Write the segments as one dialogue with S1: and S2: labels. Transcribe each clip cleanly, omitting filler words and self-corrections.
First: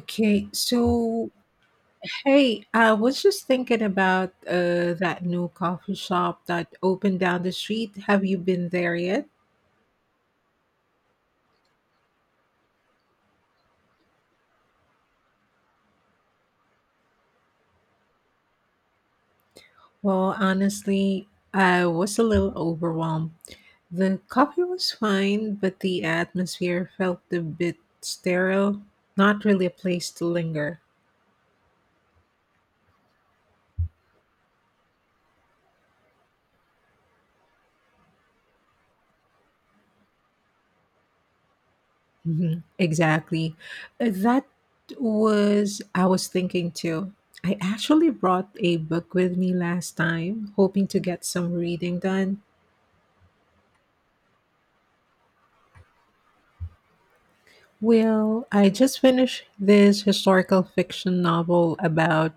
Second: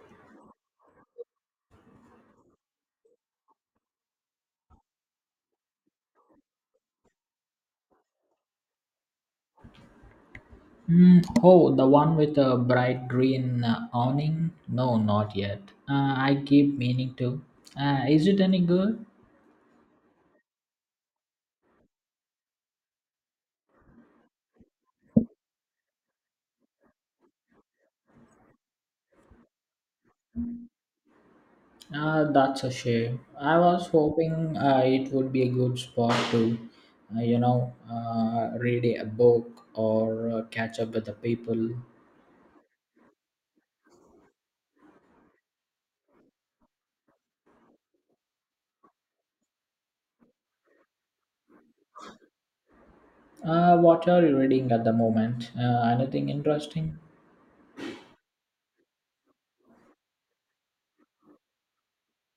S1: Okay, so hey, I was just thinking about that new coffee shop that opened down the street. Have you been there yet?
S2: Hmm. Oh, the one with a bright green awning? No, not yet. I keep meaning to. Is it any good?
S1: Well, honestly, I was a little overwhelmed. The coffee was fine, but the atmosphere felt a bit sterile, not really a place to linger.
S2: That's a shame. I was hoping it would be a good spot to read a book or catch up with the people.
S1: Mhm. Exactly. That was I was thinking too. I actually brought a book with me last time, hoping to get some reading done.
S2: What are you reading at the moment? Anything interesting?
S1: Well, I just finished this historical fiction novel about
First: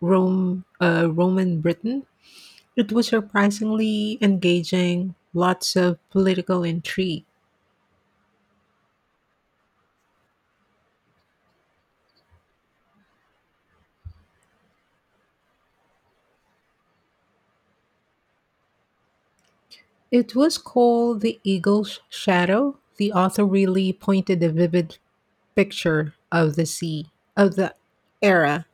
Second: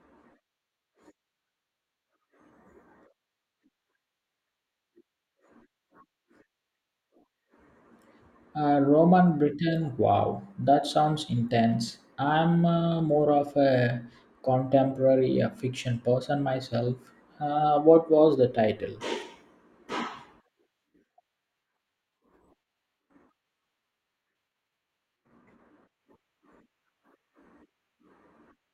S1: Roman Britain. It was surprisingly engaging, lots of political intrigue.
S2: Roman Britain, wow, that sounds intense. I'm more of a contemporary fiction person myself. What was the title?
S1: It was called The Eagle's Shadow. The author really pointed a vivid picture of the sea, of the era.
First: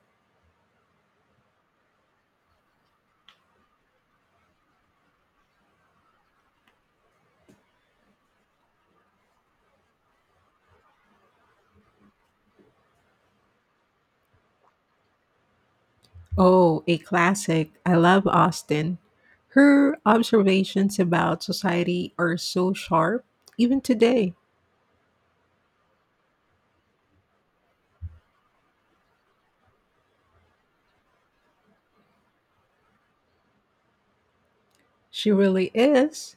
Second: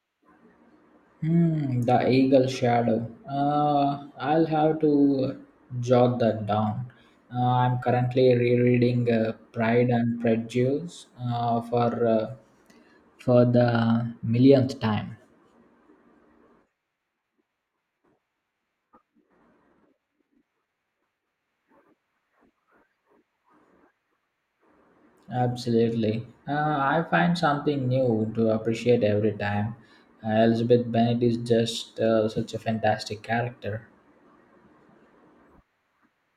S2: Hmm, The Eagle Shadow. I'll have to jot that down. I'm currently rereading Pride and Prejudice for for the millionth time.
S1: Oh, a classic. I love Austen. Her observations about society are so sharp, even today.
S2: Absolutely. I find something new to appreciate every time. Elizabeth Bennet is just such a fantastic character.
S1: She really is.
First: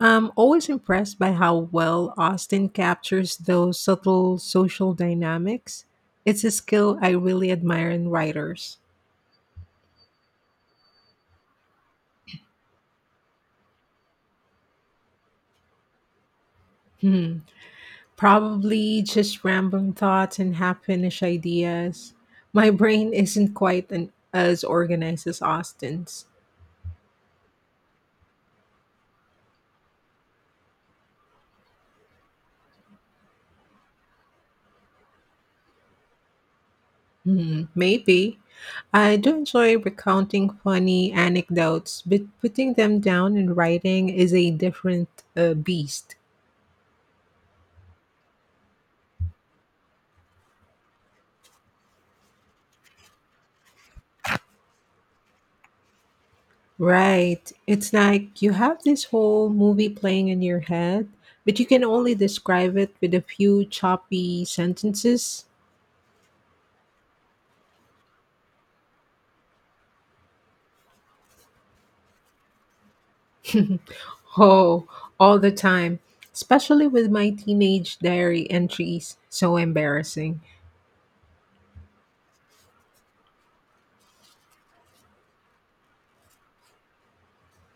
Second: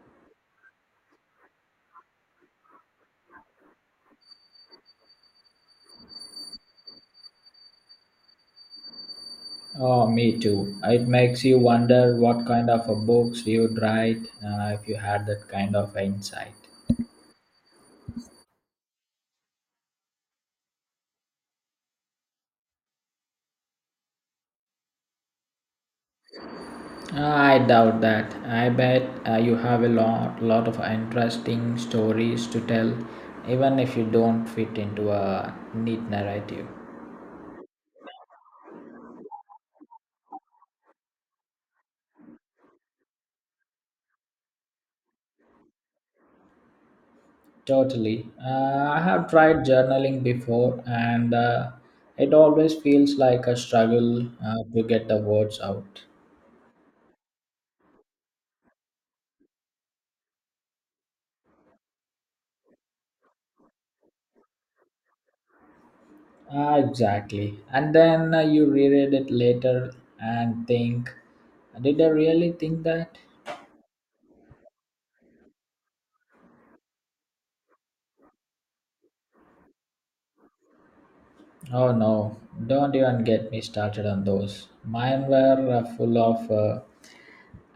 S1: I'm always impressed by how well Austen captures those subtle social dynamics. It's a skill I really admire in writers.
S2: Oh, me too. It makes you wonder what kind of a books you would write if you had that kind of insight.
S1: Hmm. Probably just random thoughts and half finished ideas. My brain isn't quite an, as organized as Austen's.
S2: I doubt that. I bet you have a lot of interesting stories to tell, even if you don't fit into a neat narrative.
S1: Hmm, maybe. I do enjoy recounting funny anecdotes, but putting them down in writing is a different beast.
S2: Totally. I have tried journaling before, and it always feels like a struggle to get the words out.
S1: Right. It's like you have this whole movie playing in your head, but you can only describe it with a few choppy sentences.
S2: Ah, exactly. And then you reread it later and think, did I really think that?
S1: Oh, all the time, especially with my teenage diary entries. So embarrassing.
S2: Oh no, don't even get me started on those. Mine were full of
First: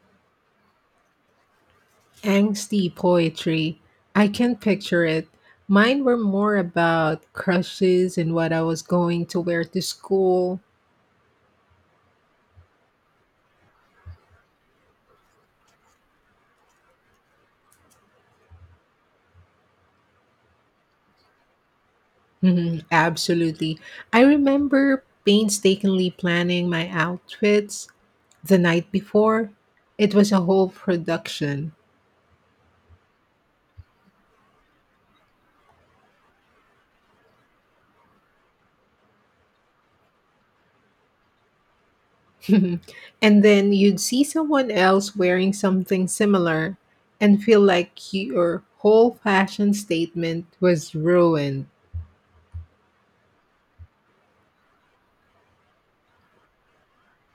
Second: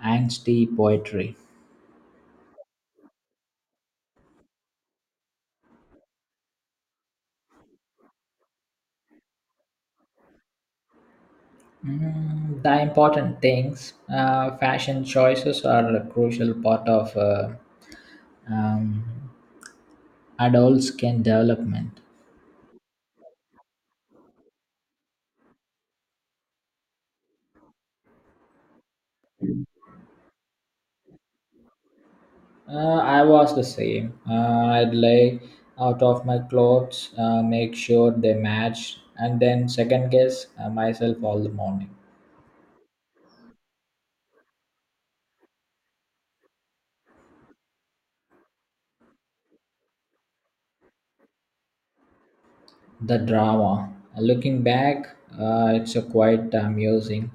S2: angsty poetry.
S1: Angsty poetry. I can picture it. Mine were more about crushes and what I was going to wear to school.
S2: Mm, the important things, fashion choices are a crucial part of um, adults can development.
S1: Mhm. Absolutely. I remember painstakingly planning my outfits the night before. It was a whole production.
S2: I was the same. I'd lay out of my clothes, make sure they match, and then second guess myself all the morning.
S1: And then you'd see someone else wearing something similar and feel like your whole fashion statement was ruined.
S2: The drama. Looking back, it's a quite amusing.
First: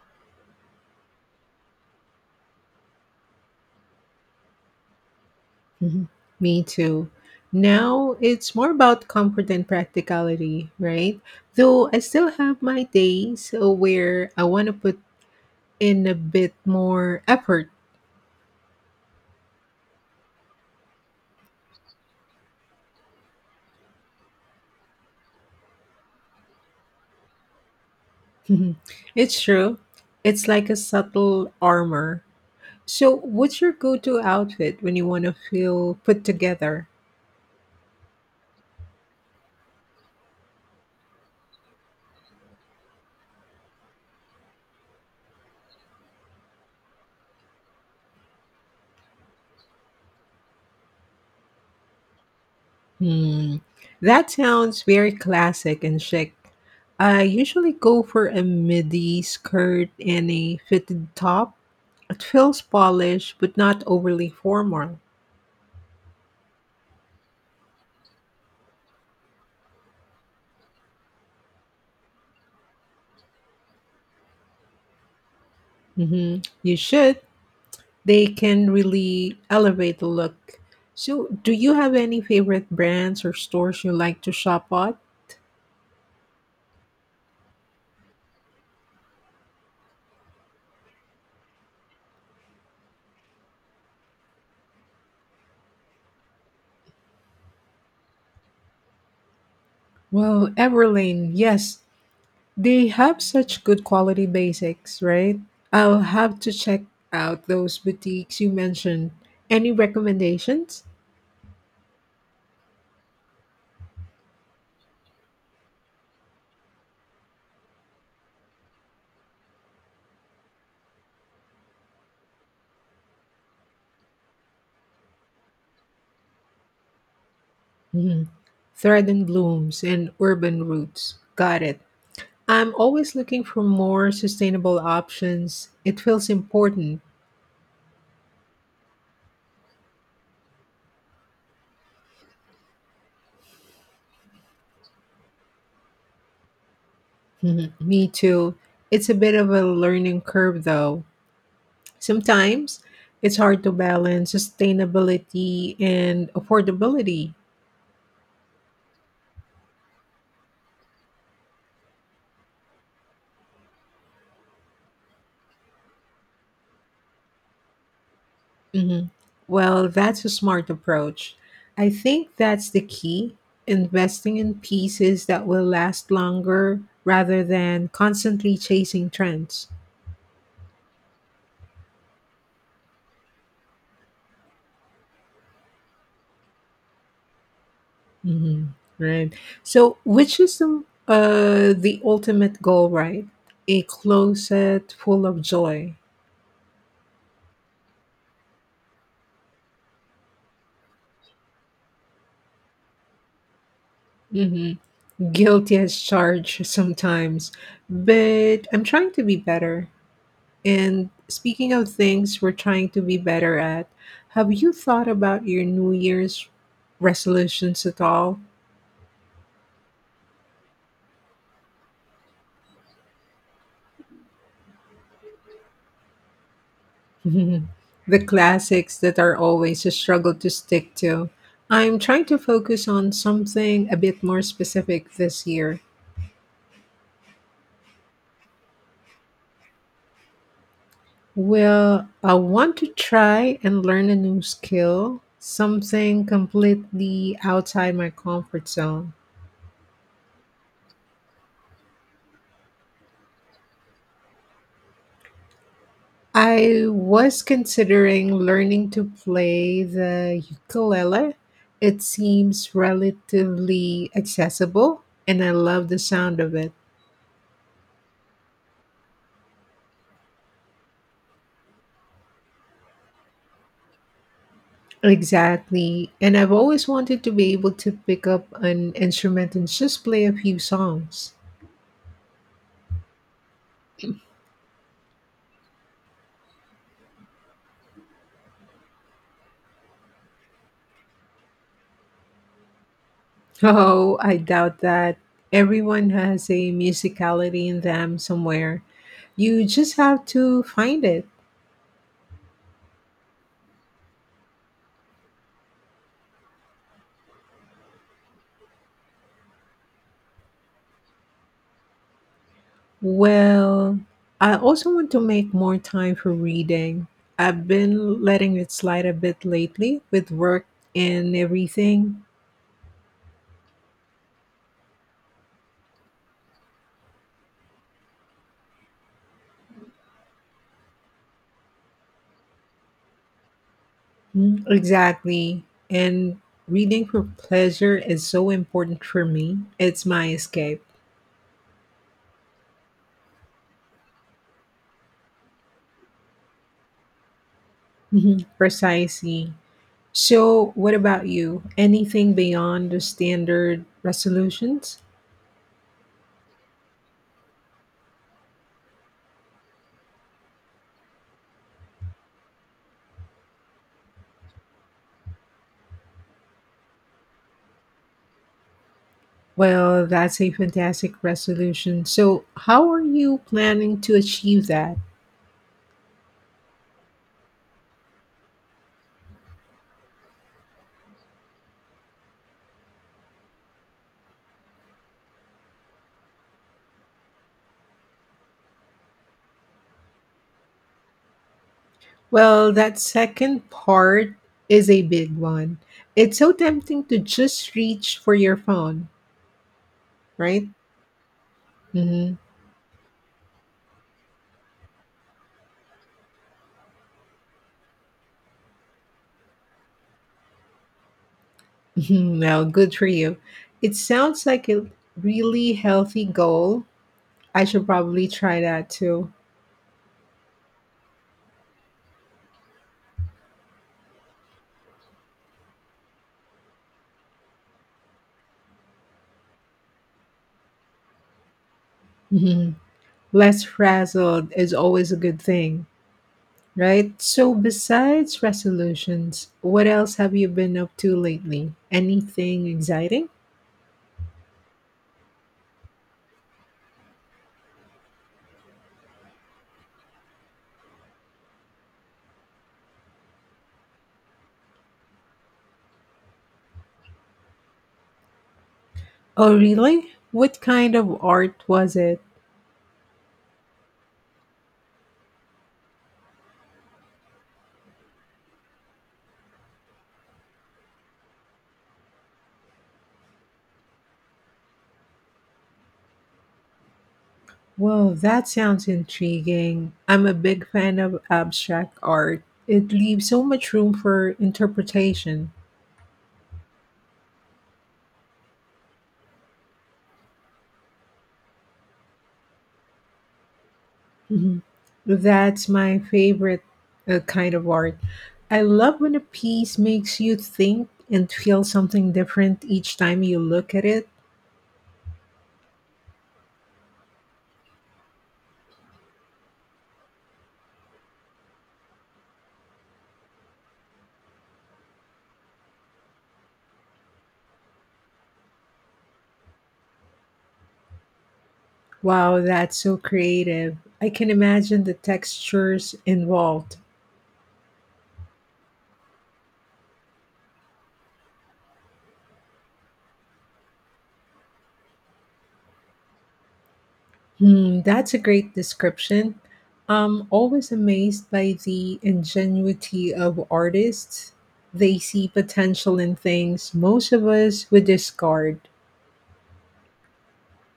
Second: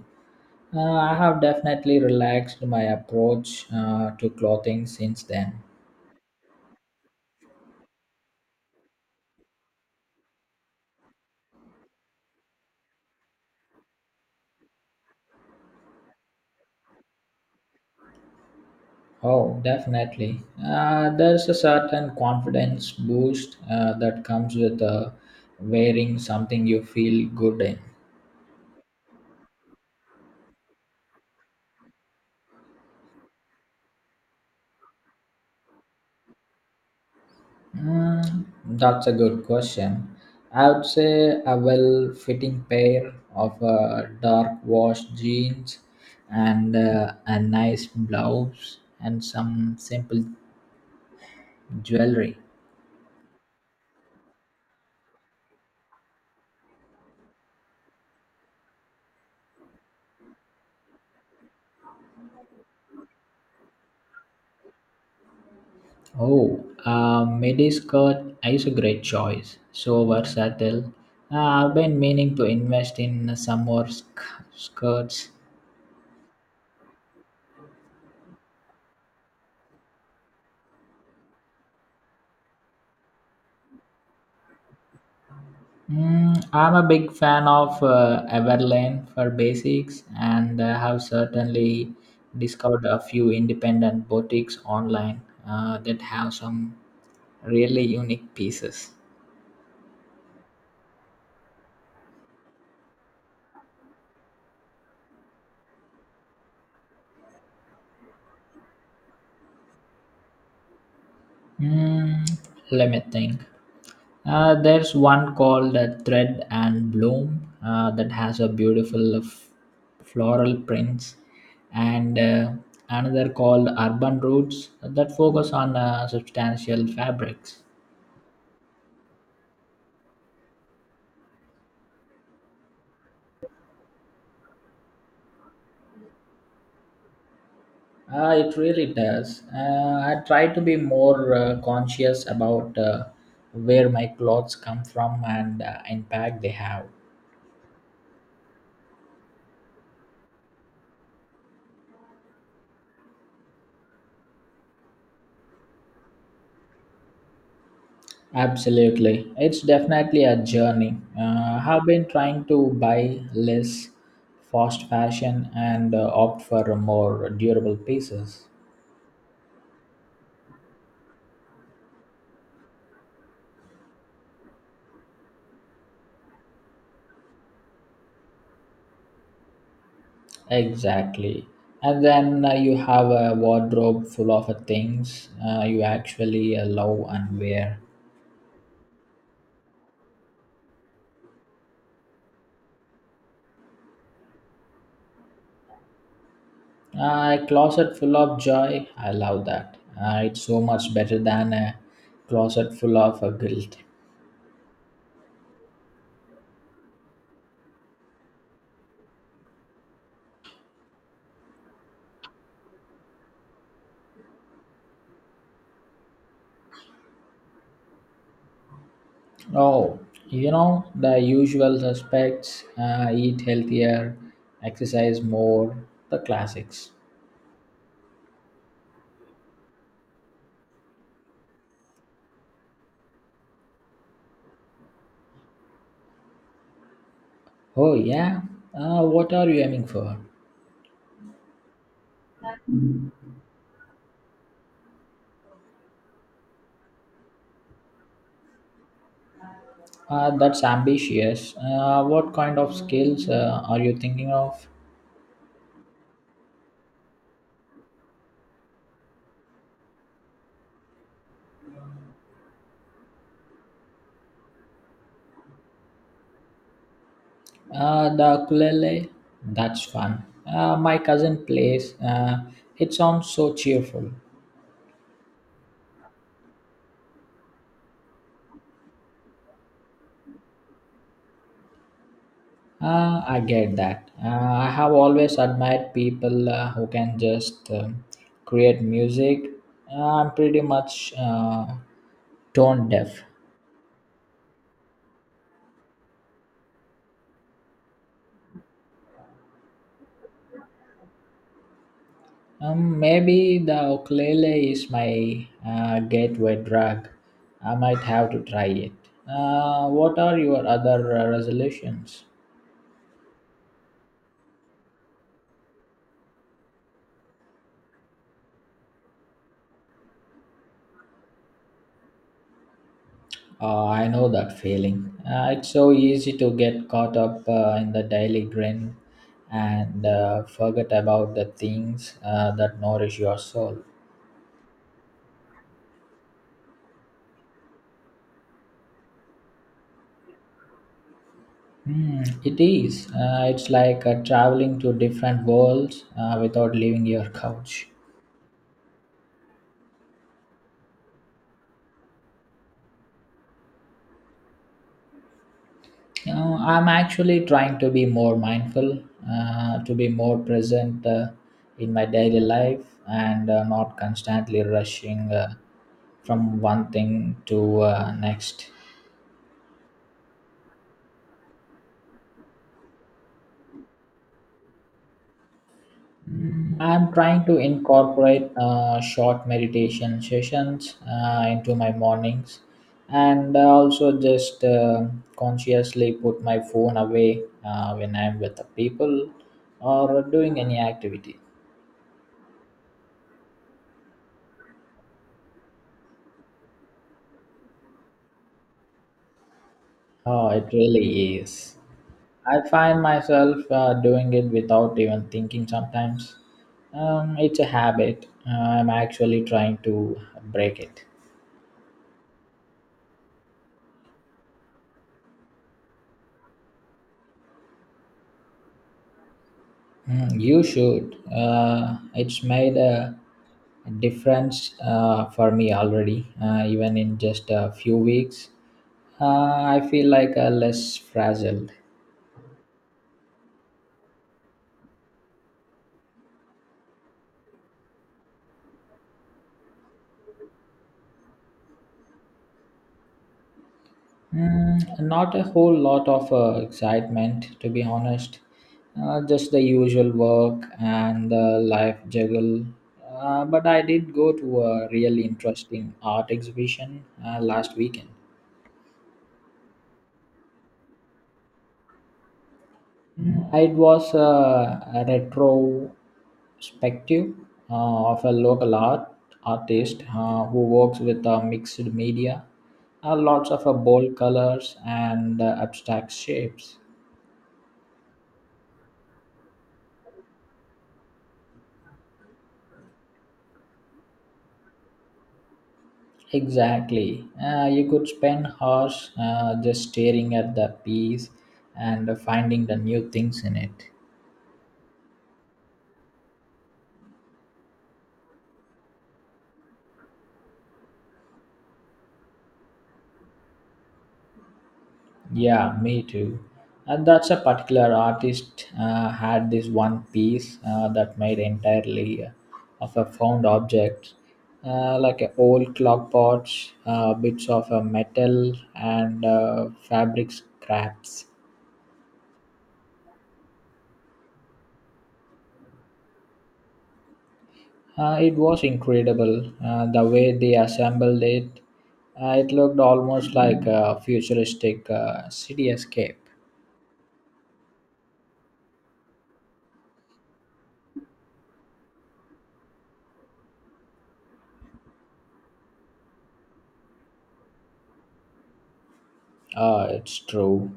S2: I have definitely relaxed my approach to clothing since then.
S1: Mhm. Me too. Now it's more about comfort and practicality, right? Though I still have my days where I want to put in a bit more effort.
S2: Oh, definitely. There's a certain confidence boost that comes with wearing something you feel good in.
S1: Mhm, it's true. It's like a subtle armor. So, what's your go to outfit when you want to feel put together?
S2: Mm, that's a good question. I would say a well fitting pair of dark wash jeans and a nice blouse and some simple jewelry.
S1: Hmm. That sounds very classic and chic. I usually go for a midi skirt and a fitted top. It feels polished but not overly formal.
S2: Oh, Mediscot is a great choice. So versatile. I've been meaning to invest in some more skirts.
S1: Hmm, you should. They can really elevate the look. So, do you have any favorite brands or stores you like to shop at?
S2: Mm, I'm a big fan of Everlane for basics and have certainly discovered a few independent boutiques online that have some really unique pieces.
S1: Well, Everlane, yes, they have such good quality basics, right? I'll have to check out those boutiques you mentioned. Any recommendations?
S2: Mm, let me think. There's one called Thread and Bloom that has a beautiful floral prints, and another called Urban Roots that focus on substantial fabrics.
S1: Mhm. Thread and Blooms and Urban Roots. Got it. I'm always looking for more sustainable options. It feels important.
S2: It really does. I try to be more conscious about where my clothes come from and impact they have.
S1: Mhm. Me too. It's a bit of a learning curve though. Sometimes it's hard to balance sustainability and affordability.
S2: Absolutely. It's definitely a journey. I've been trying to buy less fast fashion and opt for more durable pieces.
S1: Mhm. Well, that's a smart approach. I think that's the key, investing in pieces that will last longer rather than constantly chasing trends.
S2: Exactly. And then you have a wardrobe full of things you actually love and wear.
S1: Mhm, right. So, which is the ultimate goal, right? A closet full of joy.
S2: A closet full of joy. I love that. It's so much better than a closet full of guilt.
S1: Hmm. Guilty as charged sometimes, but I'm trying to be better. And speaking of things we're trying to be better at, have you thought about your New Year's resolutions at all?
S2: Oh, you know, the usual suspects eat healthier, exercise more, the classics.
S1: The classics that are always a struggle to stick to. I'm trying to focus on something a bit more specific this year.
S2: Oh, yeah. What are you aiming for?
S1: Well, I want to try and learn a new skill, something completely outside my comfort zone.
S2: That's ambitious. What kind of skills are you thinking of?
S1: I was considering learning to play the ukulele. It seems relatively accessible, and I love the sound of it.
S2: The ukulele? That's fun. My cousin plays. It sounds so cheerful.
S1: Exactly. And I've always wanted to be able to pick up an instrument and just play a few songs.
S2: I get that. I have always admired people who can just create music. I'm pretty much tone deaf.
S1: Oh, I doubt that. Everyone has a musicality in them somewhere. You just have to find it.
S2: Maybe the ukulele is my gateway drug. I might have to try it. What are your other resolutions?
S1: Well, I also want to make more time for reading. I've been letting it slide a bit lately with work and everything.
S2: I know that feeling. It's so easy to get caught up in the daily grind and forget about the things that nourish your soul.
S1: Mm, exactly. And reading for pleasure is so important for me. It's my escape.
S2: Hmm, it is. It's like traveling to different worlds without leaving your couch.
S1: Mhm. Precisely. So, what about you? Anything beyond the standard resolutions?
S2: You know, I'm actually trying to be more mindful, to be more present in my daily life, and not constantly rushing from one thing to next.
S1: Well, that's a fantastic resolution. So, how are you planning to achieve that?
S2: I'm trying to incorporate short meditation sessions into my mornings and also just consciously put my phone away when I'm with the people or doing any activity.
S1: Well, that second part is a big one. It's so tempting to just reach for your phone,
S2: Oh,
S1: right?
S2: it really is.
S1: Mhm.
S2: I find myself doing it without even thinking sometimes. It's a habit. I'm actually trying to break it.
S1: Well, good for you. It sounds like a really healthy goal. I should probably try that too.
S2: Mhm, you should. It's made a difference for me already, even in just a few weeks. I feel like a less frazzled.
S1: Mhm. Less frazzled is always a good thing, right? So, besides resolutions, what else have you been up to lately? Anything exciting?
S2: Mm, not a whole lot of excitement, to be honest. Just the usual work and the life juggle. But I did go to a really interesting art exhibition last weekend.
S1: Oh, really? What kind of art was it?
S2: Mm-hmm. It was a retrospective of a local artist who works with mixed media, lots of bold colors and abstract shapes.
S1: Well, that sounds intriguing. I'm a big fan of abstract art. It leaves so much room for interpretation.
S2: Exactly. You could spend hours just staring at the piece and finding the new things in it.
S1: Mhm. That's my favorite kind of art. I love when a piece makes you think and feel something different each time you look at it.
S2: Yeah, me too. And that's a particular artist had this one piece that made entirely of a found object, like a old clock watch, bits of a metal and fabric scraps.
S1: Wow, that's so creative. I can imagine the textures involved.
S2: It was incredible the way they assembled it. It looked almost like a futuristic city escape.
S1: Hmm, that's a great description. I'm always amazed by the ingenuity of artists. They see potential in things most of us would discard.
S2: Ah, it's true.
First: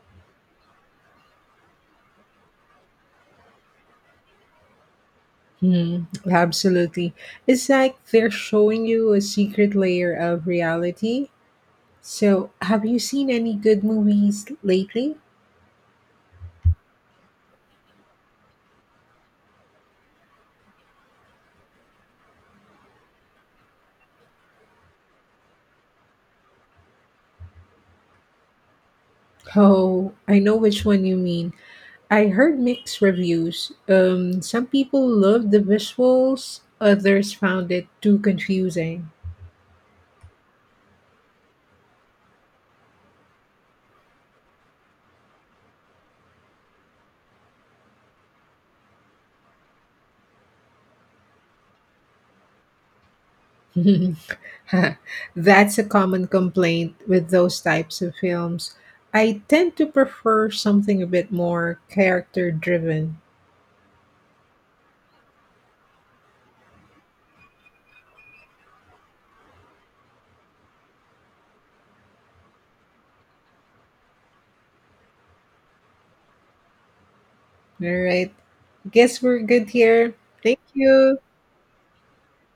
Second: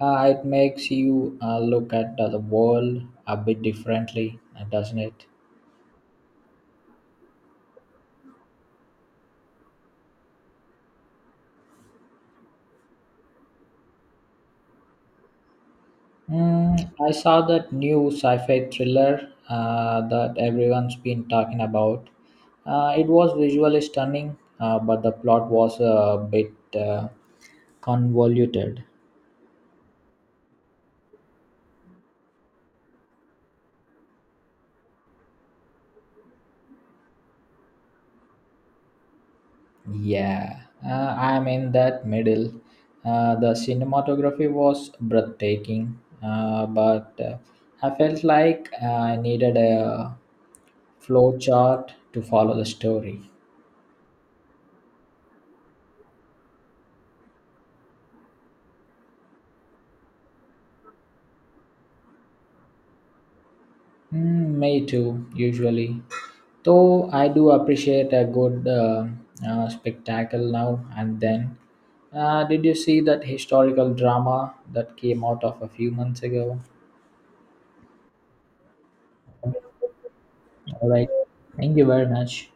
S2: Ah, it makes you look at the world a bit differently, doesn't it?
S1: Hmm, absolutely. It's like they're showing you a secret layer of reality. So, have you seen any good movies lately?
S2: Mm, I saw that new sci-fi thriller that everyone's been talking about. It was visually stunning, but the plot was a bit uh, convoluted.
S1: Oh, I know which one you mean. I heard mixed reviews. Some people loved the visuals, others found it too confusing.
S2: Yeah, I'm in that middle. The cinematography was breathtaking, but I felt like I needed a flow chart to follow the story.
S1: That's a common complaint with those types of films. I tend to prefer something a bit more character driven.
S2: Mm, me too, usually. Though I do appreciate a good spectacle now and then. Did you see that historical drama that came out of a few months ago?
S1: All right. Guess we're good here. Thank
S2: All right,
S1: you.
S2: thank you very much.